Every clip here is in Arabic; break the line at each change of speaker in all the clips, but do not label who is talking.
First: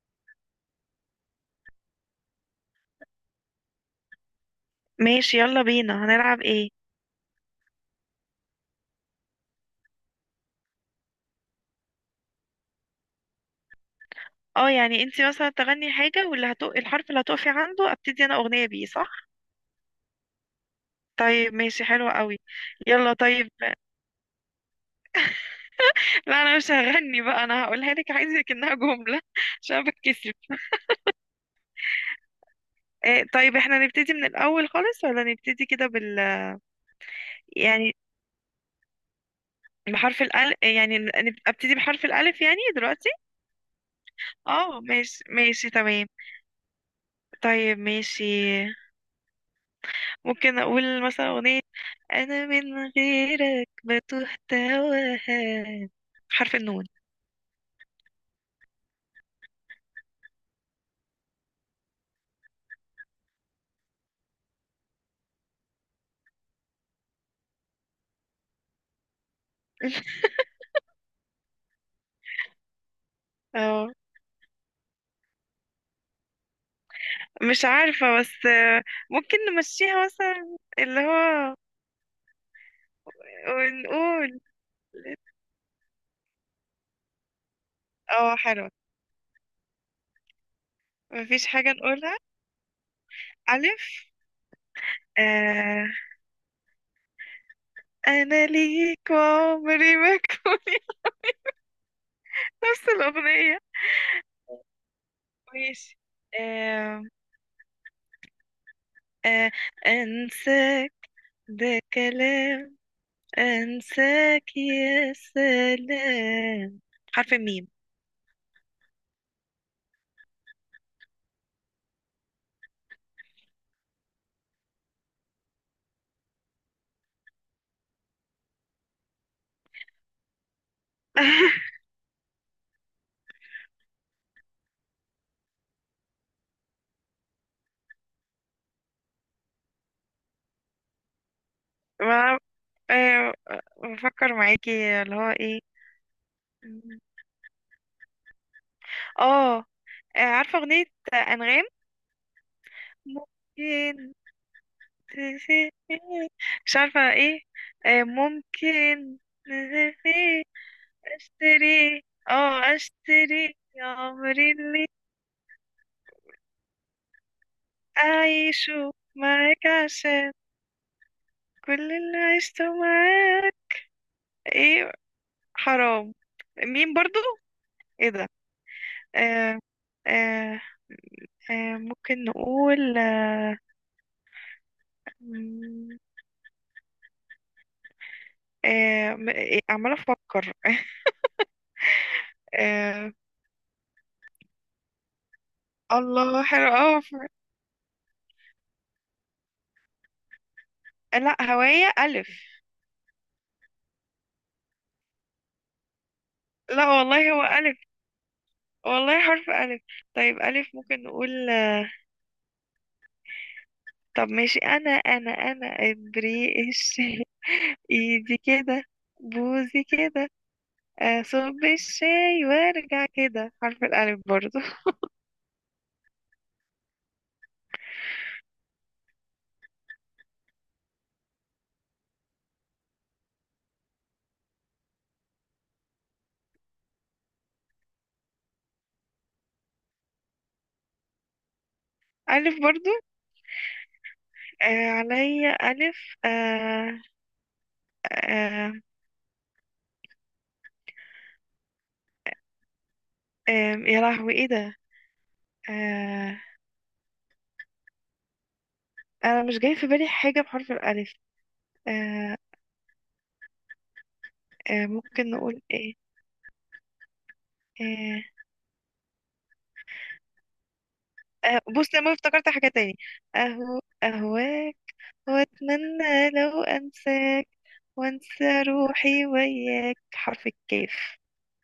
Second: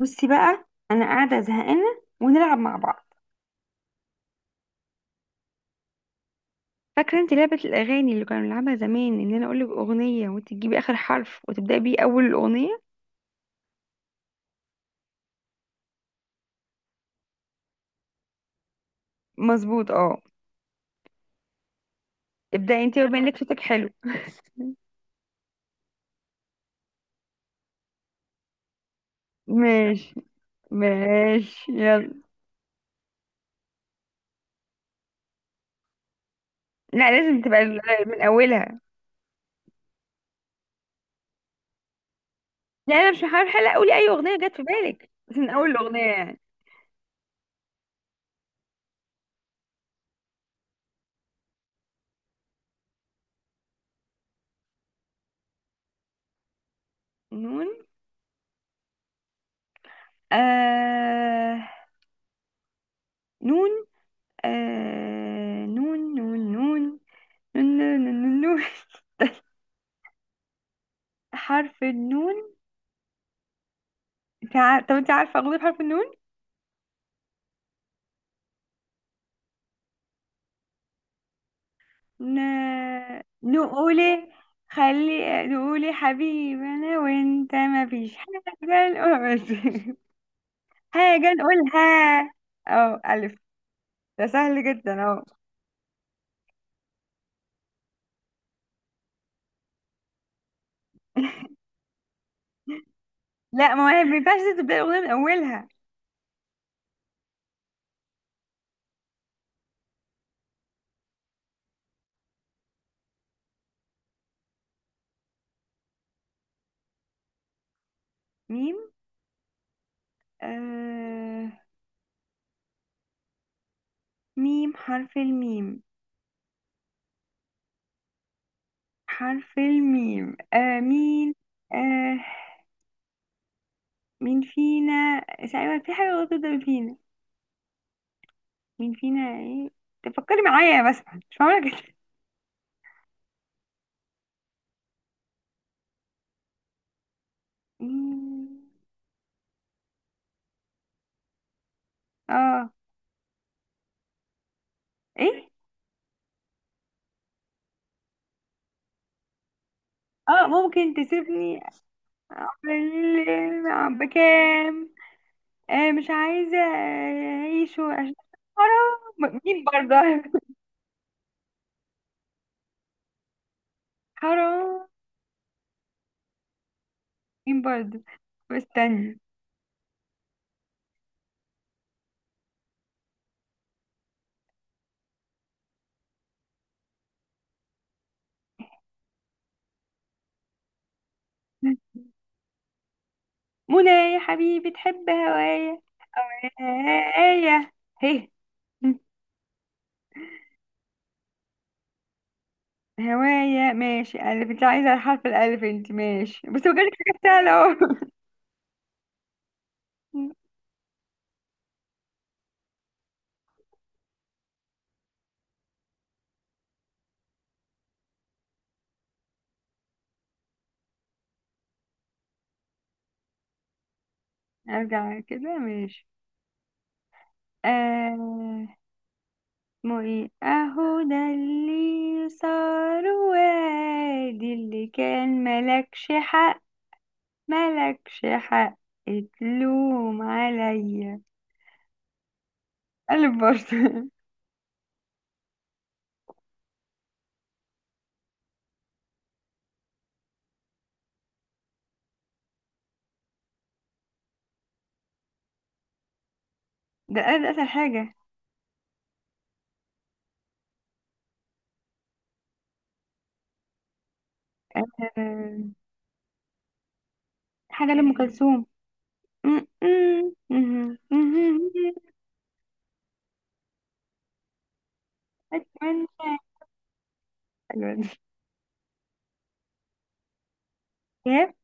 بصي بقى، انا قاعده زهقانه ونلعب مع بعض.
ماشي، يلا بينا. هنلعب ايه؟
فاكره انت لعبه الاغاني اللي كنا بنلعبها زمان؟ ان انا اقول لك اغنيه وانت تجيبي اخر حرف وتبداي بيه اول الاغنيه.
اه، يعني انتي مثلا تغني حاجة واللي الحرف اللي هتقفي عنده، ابتدي انا اغنية بيه، صح؟
مظبوط، اه.
طيب ماشي، حلوة قوي.
ابداي انت
يلا
وبين لك،
طيب.
صوتك حلو.
لا، انا مش هغني بقى، انا هقولها لك. عايزك انها جملة عشان أنا
ماشي،
بتكسف.
ماشي يلا.
إيه، طيب احنا نبتدي من الاول خالص ولا نبتدي كده بال؟
لا، لازم تبقى
يعني
من اولها.
بحرف الألف، يعني ابتدي بحرف الألف يعني
لا،
دلوقتي.
انا مش هحاول حلقه، قولي اي اغنيه جت في
اه
بالك
ماشي
بس من اول
ماشي
الاغنيه
تمام.
يعني.
طيب ماشي. ممكن اقول مثلا اغنية: انا من غيرك بتوه تواها. حرف النون.
نون، آه نون، نون نون نون، نون نون نون، نون. حرف النون.
اه،
طب انت عارفة أغنية بحرف النون؟
مش عارفة بس، ممكن نمشيها مثلا، اللي هو
ن... نقولي،
ونقول.
خلي نقولي حبيبي أنا وأنت ما فيش
اه
حاجة
حلوة.
نقول حاجة
مفيش حاجة نقولها.
نقولها. اه، ألف.
ألف.
ده سهل جدا اهو.
آه، أنا ليك وعمري ما كوني. نفس الأغنية.
لا، ما هي ما ينفعش تبدأ الأغنية من أولها.
ماشي. آه. آه. أنساك ده كلام، أنساك يا سلام. حرف الميم.
ميم، آه... ميم، حرف الميم. حرف الميم، مين. آه، مين فينا تقريبا، في حاجة غلط جدا، مين فينا، مين فينا ايه. تفكري معايا بس، مش معقولة كده.
ما، آه، بفكر معاكي، اللي هو ايه.
مم.
اه، عارفة أغنية أنغام؟
اه،
ممكن
ايه،
تسيب مش عارفة ايه. ممكن تسيب
اه ممكن تسيبني.
اشتري. اه، اشتري يا عمري اللي
بكام. آه، مش عايزة اعيش
أعيشه
حرام، مين
معاك
برضه.
عشان كل اللي عشته معاك.
حرام،
ايه. حرام. مين برضو.
مين برضه.
ايه ده.
استني.
آه. آه. آه، ممكن نقول آه، مم. آه، م- إيه، عمالة أفكر. آه،
منى يا حبيبي تحب هوايا.
الله حلو أوي.
هوايا، هي
لا هواية ألف.
هوايا. ماشي ألف، انت عايزة الحرف الألف انت، ماشي بس بجد
لا
حاجة
والله هو
سهلة اهو.
ألف، والله حرف ألف. طيب ألف، ممكن نقول طب ماشي، أنا أنا إبريق الشاي. إيدي كده، بوزي كده، أصب الشاي وأرجع كده. حرف الألف برضو.
ارجع كده، ماشي. آه، معي اهو ده اللي صار وادي اللي كان ملكش حق. ملكش حق، اتلوم عليا.
ألف برضو.
قلب برضه.
آه عليا ألف. آه. آه. آه. يا لهوي إيه ده. آه.
ده قلب، اسهل حاجة.
أنا مش جاي في بالي حاجة بحرف الألف. آه. آه ممكن نقول
آه،
ايه.
حاجة لأم
آه.
كلثوم.
آه، بص انا افتكرت حاجة تاني: اهو اهواك
أتمنى،
واتمنى لو انساك
أيوة دي.
وانسى روحي وياك. حرف الكاف.
كاف،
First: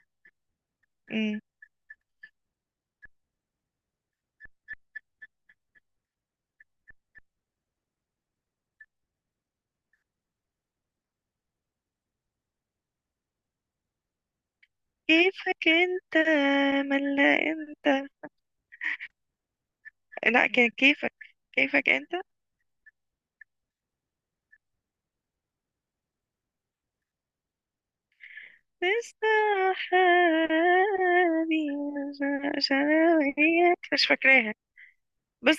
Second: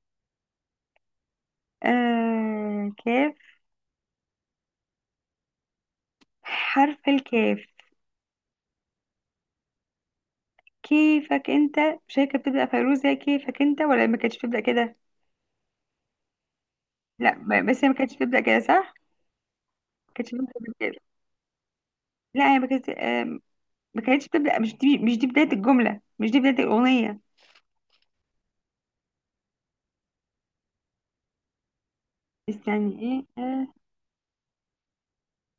مم.
آه كاف، حرف الكاف. كيفك انت، مش هي كانت بتبدأ فيروز هي كيفك انت؟ ولا ما كانتش بتبدأ كده؟
كيفك انت
لا،
ملا
بس هي ما
انت.
كانتش بتبدأ كده، صح؟ كانتش
لا
بنت
كان
بتبدأ.
كيفك، كيفك انت
لا هي ما كانتش، ما كانتش بتبدأ، مش دي، مش دي بداية الجملة، مش دي بداية الأغنية.
لسه حالي.
استني، ايه، آه.
مش فاكراها بس،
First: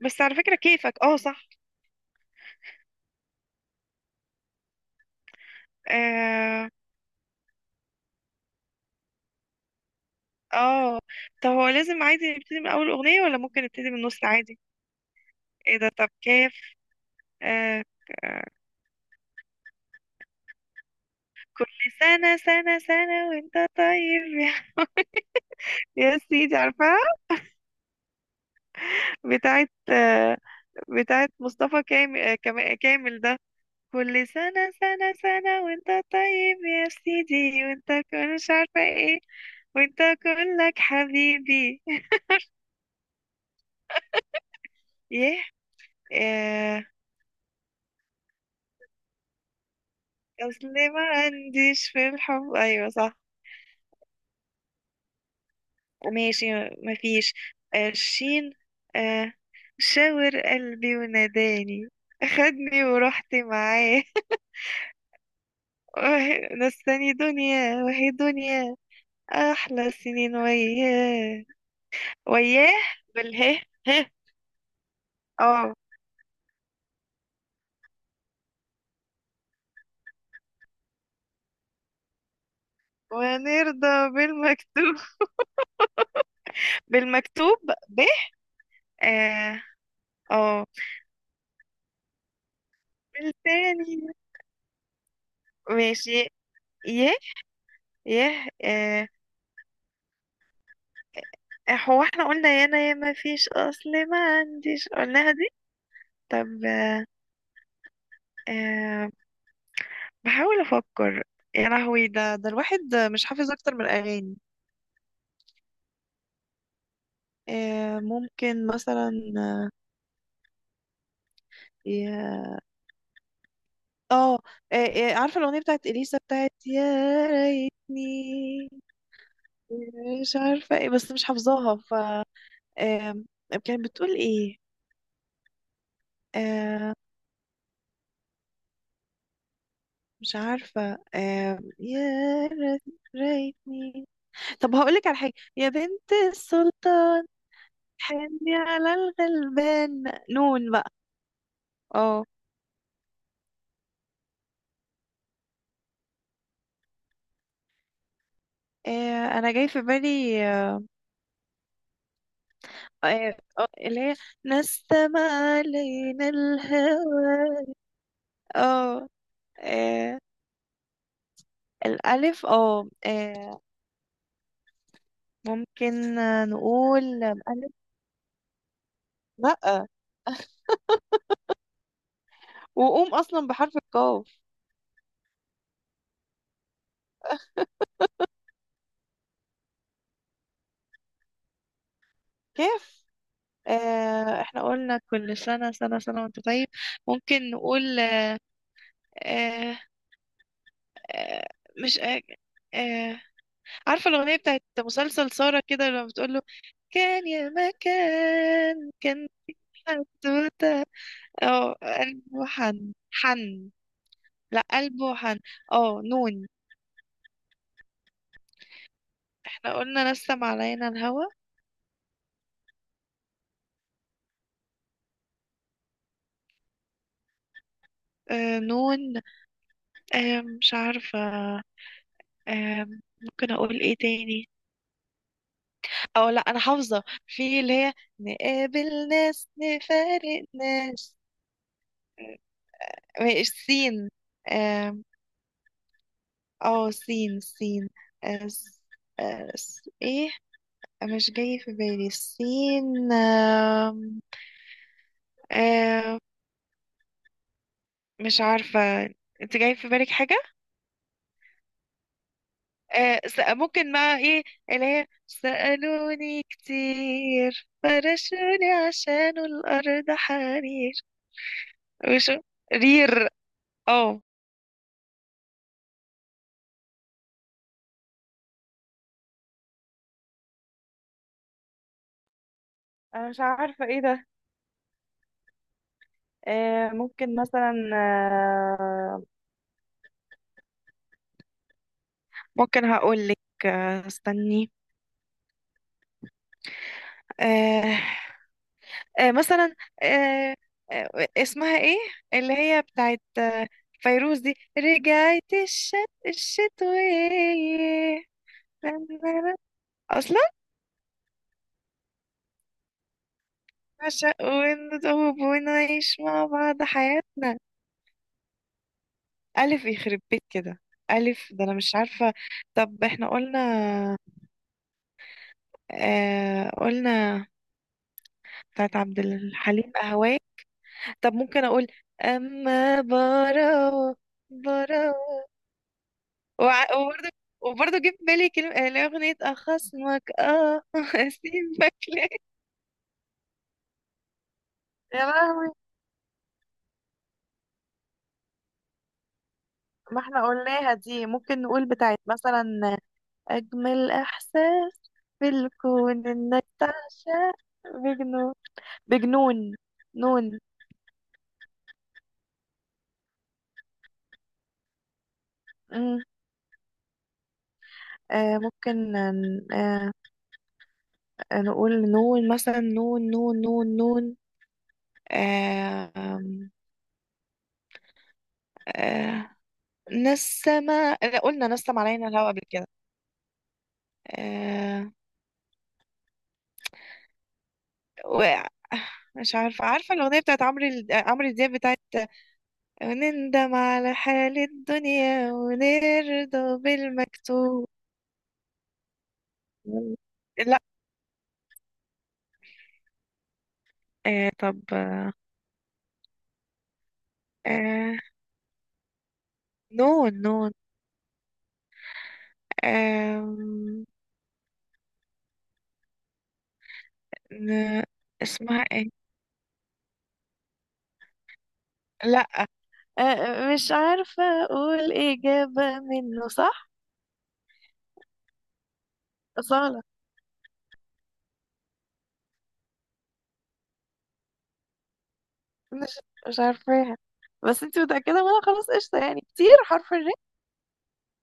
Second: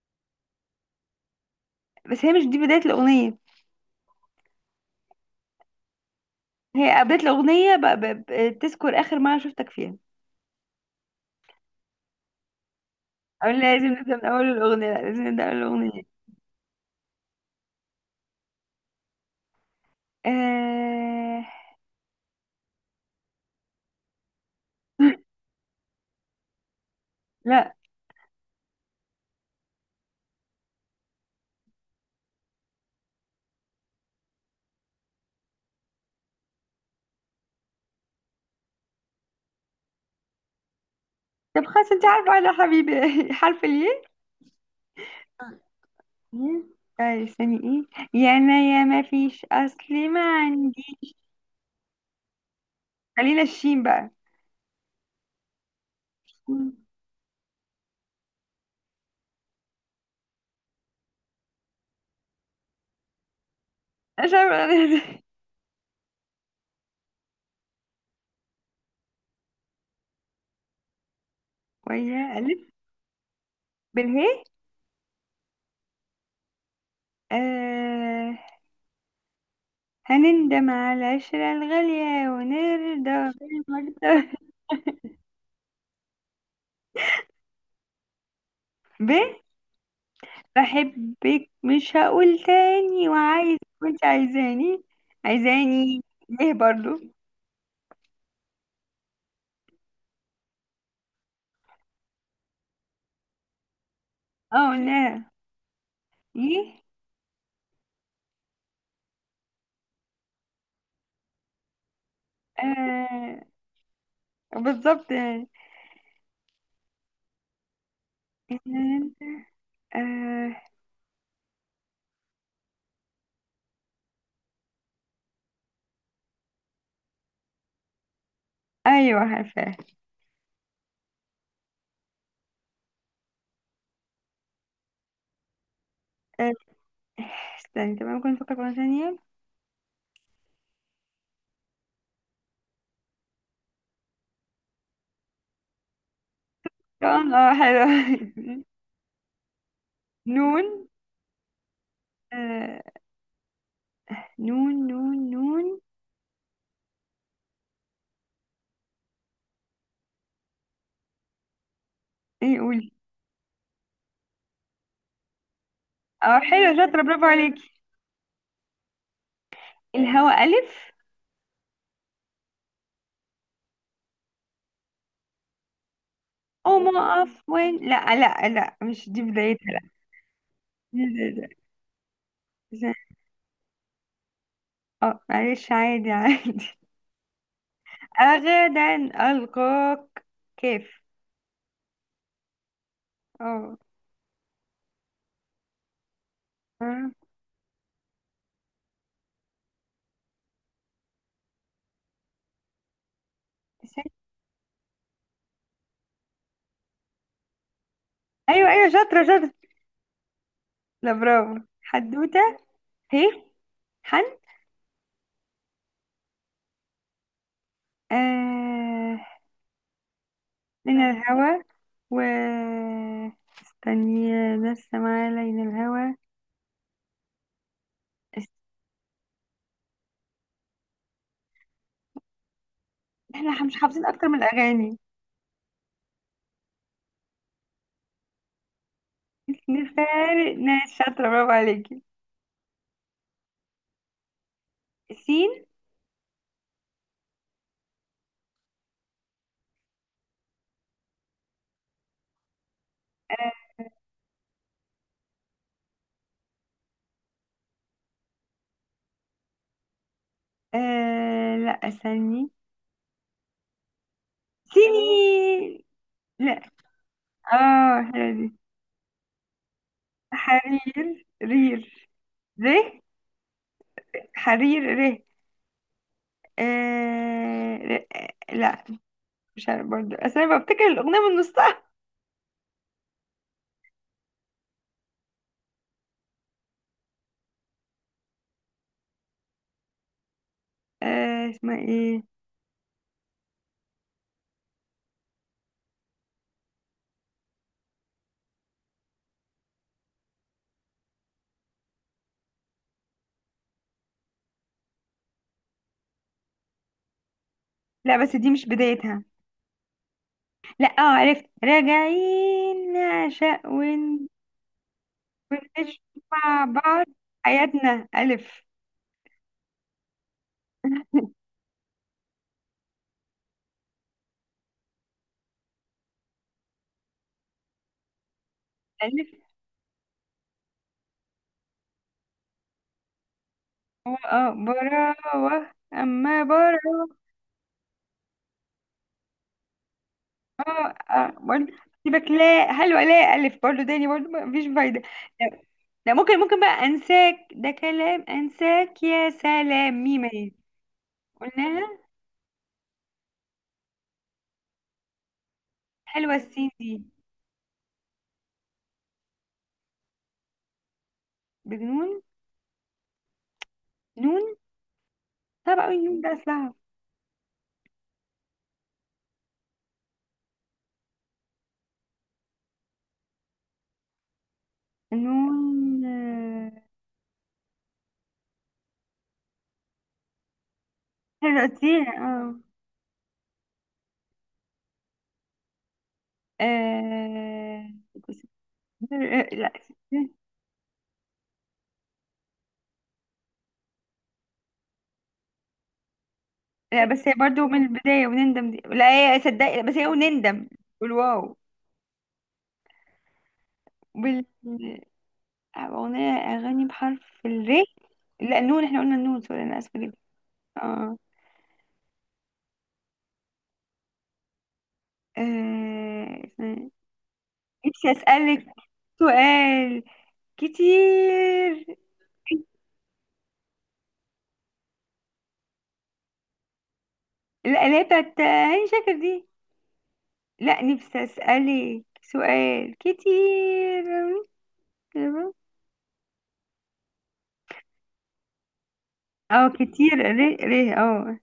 على فكرة كيفك اه صح.
بس هي مش دي بداية الأغنية،
آه.
هي بداية الأغنية بتذكر آخر مرة شفتك فيها.
اه، طب هو لازم عادي نبتدي من اول اغنية ولا
أو
ممكن
لا، لازم
نبتدي من
نبدأ من
النص
أول
عادي؟
الأغنية، لا لازم نبدأ من
ايه ده، طب
الأغنية.
كيف. آه ك- آه،
آه...
كل سنة سنة سنة وانت طيب يا، يا سيدي عارفاها؟
لا.
بتاعت آه، بتاعت مصطفى كامل. كامل ده. كل سنة سنة سنة وانت طيب يا سيدي، وانت كل مش عارفة ايه، وانت كلك
طب
حبيبي.
خلاص انت عارفة أنا حبيبي حرف الياء.
يه. آه،
طيب استني ايه، يا انا يا ما فيش اصل ما
اصل
عندي.
ما عنديش في الحب، ايوه صح.
خلينا الشين بقى.
ماشي.
مم.
مفيش. آه، شين. آه، شاور قلبي وناداني، خدني ورحت معاه.
مش عارفة.
نساني دنيا وهي دنيا، أحلى سنين وياه.
ويا ألف.
وياه. بالهه. ه.
بالهاء.
اه.
آه، هنندم على العشرة الغالية ونرضى
ونرضى
بالمرضى.
بالمكتوب. بالمكتوب. ب.
ب،
اه. اه.
بحبك مش هقول تاني وعايز كنت
بالتاني.
عايزاني. عايزاني،
ماشي.
ليه برضو؟
يه. يه اه. هو احنا قلنا يانا يا ما فيش اصل ما
اه
عنديش،
لا،
قلناها دي. طب.
ايه،
أه، بحاول أفكر. يا لهوي، ده الواحد مش
آه
حافظ أكتر من الأغاني.
بالظبط يعني.
أه ممكن مثلا
آه،
يا. اه. عارفة الأغنية بتاعت إليسا بتاعت يا ريتني
ايوه عارفاه.
مش عارفة ايه، بس مش حافظاها. ف آه، كانت بتقول ايه.
آه،
أه
استني، طب ممكن نفكر مرة ثانية.
مش عارفة. أه يا ريت- ريتني. طب هقولك على حاجة: يا بنت السلطان
طبعاً، اه
حني
حلو.
على الغلبان.
نون.
نون بقى. اه،
آه نون نون نون.
آه، انا جاي في بالي
ايه، قولي.
اللي هي نستمع علينا
اه حلو، شاطرة، برافو عليك.
الهوى. اه. آه
الهوا ألف.
الالف اه، آه، ممكن آه،
أو ما
نقول الف.
أقف وين، لا لا لا، مش دي بدايتها، لا
لا
مش دي بدايتها. إذا-
وقوم اصلا بحرف القاف.
اه معلش، عادي عادي. أغدا ألقاك، كيف؟
كيف.
اه،
احنا قلنا كل سنة سنة سنة وانت طيب.
آه.
ممكن نقول آه، آه، مش آه، آه، عارفة الأغنية بتاعت مسلسل سارة كده لما بتقول له كان يا
أيوه أيوه،
مكان
شاطرة
كان
شاطرة.
سودة؟
لا برافو،
اه قلب
حدوتة.
وحن
هي،
حن.
حن.
لا قلب وحن. اه نون.
آه،
احنا قلنا نسم علينا
من
الهوى.
الهوا، و استني لسه معايا، لين الهوا.
آه
است-
نون. آه مش عارفة. آه ممكن
احنا مش
اقول ايه
حافظين اكتر من
تاني.
الاغاني.
او لا، انا حافظة في اللي هي نقابل ناس نفارق
نفارق ناس،
ناس.
شاطره برافو عليكي.
مش سين. اه.
سين.
آه، سين سين آه س- آه س- ايه، مش جاي في بالي سين. آم، آم، مش عارفة. انت جاي في بالك حاجة؟
لا استني.
آه س- ممكن بقى ايه؟ اللي هي
سنين،
سألوني
لا.
كتير
اه حلوة دي.
فرشوني عشان الأرض حرير.
حرير، رير،
وشو.
ره.
رير. اه.
حرير، ره. لا، مش عارف برضه، أصل انا بفتكر الاغنيه من نصها.
انا مش عارفة ايه ده. آه ممكن مثلا. آه
آه، اسمها ايه؟
ممكن هقول لك. آه استني. آه. آه مثلا. آه. آه. اسمها ايه اللي هي بتاعت فيروز، دي رجعت
لا
الشتوية
بس دي مش بدايتها.
اصلا.
لا، اه عرفت، راجعين نعشق
عشق ونتوب
ونعيش
ونعيش مع
مع
بعض
بعض
حياتنا.
حياتنا. الف،
الف يخرب بيت كده. الف ده انا مش عارفه. طب احنا قلنا، قلنا بتاعت عبد
الف.
الحليم اهواك. طب ممكن اقول اما براو.
اه
براو.
براوه، اما براوه.
وبرضه، وبرضه جه في بالي كلمة اللي هي أغنية أخصمك اه
اه اه برضه.
أسيبك ليه.
سيبك، لا هل؟ ولا ألف برضه تاني؟ برضه مفيش فايدة.
يا
لا
لهوي.
لا، ممكن ممكن بقى أنساك ده كلام، أنساك يا سلام،
ما
ميم
احنا
اهي.
قلناها دي. ممكن نقول
قلناها.
بتاعت مثلا أجمل إحساس في الكون
حلوة
إنك
السين دي.
تعشق بجنون. بجنون. نون.
بجنون، نون. طب أوي النون
مم.
ده أصلها.
آه ممكن، نقول نون مثلا، نون نون نون نون.
نون،
آه. آم،.
آه،
آه. نسمة. لا، قلنا
حلوة
نسم علينا الهوا
اه.
قبل كده. آه.
آه،
وقع. مش
لا
عارفة. عارفة الأغنية بتاعت عمرو دياب بتاعت نندم على حال الدنيا ونرضى
لا بس هي برضه من
بالمكتوب.
البداية، ونندم دي لا. هي صدقي بس هي ونندم،
لا.
والواو. بال...
آه طب.
أغنية، أغاني بحرف الري.
آه
لا نون، احنا قلنا النون، سوري أنا آسفة جدا.
نون نون
اه،
آم،
آه،
ن...
نفسي أسألك
اسمها ايه؟
سؤال كتير.
لا. مش عارفة اقول اجابة منه صح.
لا لا، بتاعت هاني شاكر دي.
أصالة.
لا، نفسي أسألك سؤال كتير.
مش مش عارفاها، بس انت متأكدة منها خلاص قشطة. يعني
اه
كتير، حرف
كتير،
الر.
ري ري، اه.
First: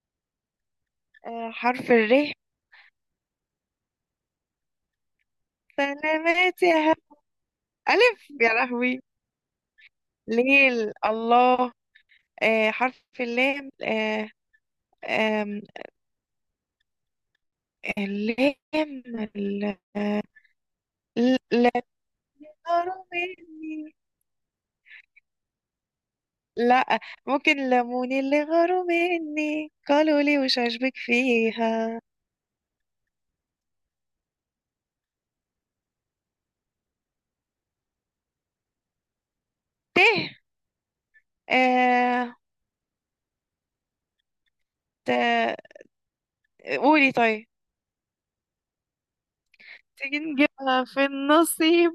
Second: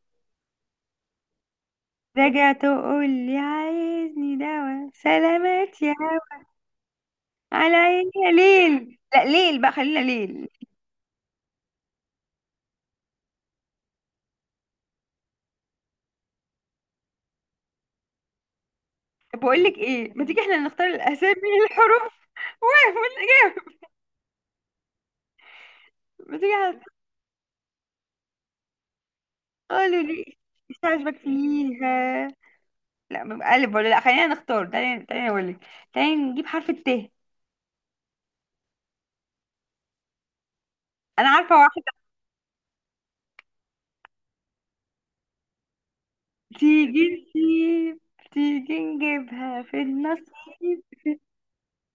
آه حرف الر.
راجع تقول لي عايزني دوا، سلامات يا هوا.
سلامات يا هب.
على عيني
ألف
يا
يا
ليل،
لهوي.
لا ليل بقى، خلينا ليل.
ليل الله. آه حرف اللام. آه، آم، اللام.
طب بقول
ال-.
لك ايه، ما تيجي احنا نختار الاسامي من
لا
الحروف؟
ترى
والاجابه،
مني.
ما تيجي احنا
لا، ممكن لموني اللي غاروا مني
قالوا
قالوا
لي
لي مش
مش
عاجبك
عاجبك
فيها.
فيها. لا بيبقى الف ولا لا خلينا نختار، تعالي تعالي اقول لك. تعالي نجيب حرف الت.
تيه.
انا عارفه واحد.
آه ت....
تيجي
قولي طيب.
نسيب، تيجي نجيبها في
تيجي
النصيب.
نجيبها في النصيب.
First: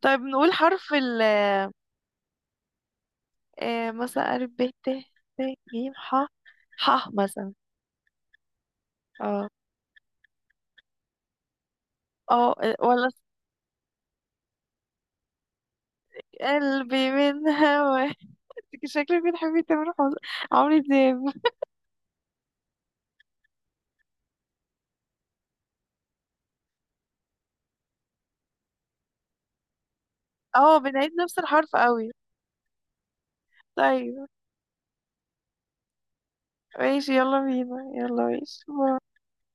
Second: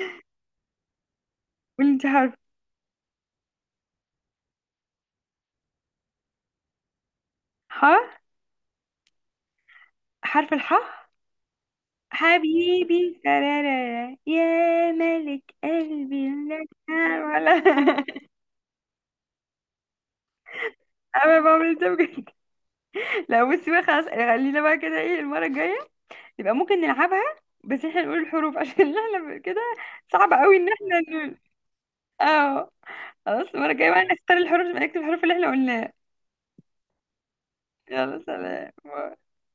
طيب نقول حرف ال.
قولي انت حرف.
آه مثلا ألف ب ت. ت ج ح. ح مثلا.
ح،
اه.
حرف الح.
اه ولا
حبيبي سرارة يا ملك قلبي، لا.
قلبي من
ولا.
هوا. إنت شكلك بتحبي تامر حسني، عمرو دياب.
انا بعمل ده بجد. لا بصي بقى، خلاص، خلينا بقى كده، ايه المرة الجاية يبقى ممكن نلعبها، بس احنا نقول الحروف عشان احنا كده، صعب قوي ان
اه
احنا
بنعيد
نقول.
نفس الحرف قوي.
اه. خلاص، المرة الجاية بقى
طيب
نختار الحروف، نكتب الحروف اللي احنا قلناها.
ماشي، يلا بينا،
يلا
يلا ماشي،
سلام.
باي.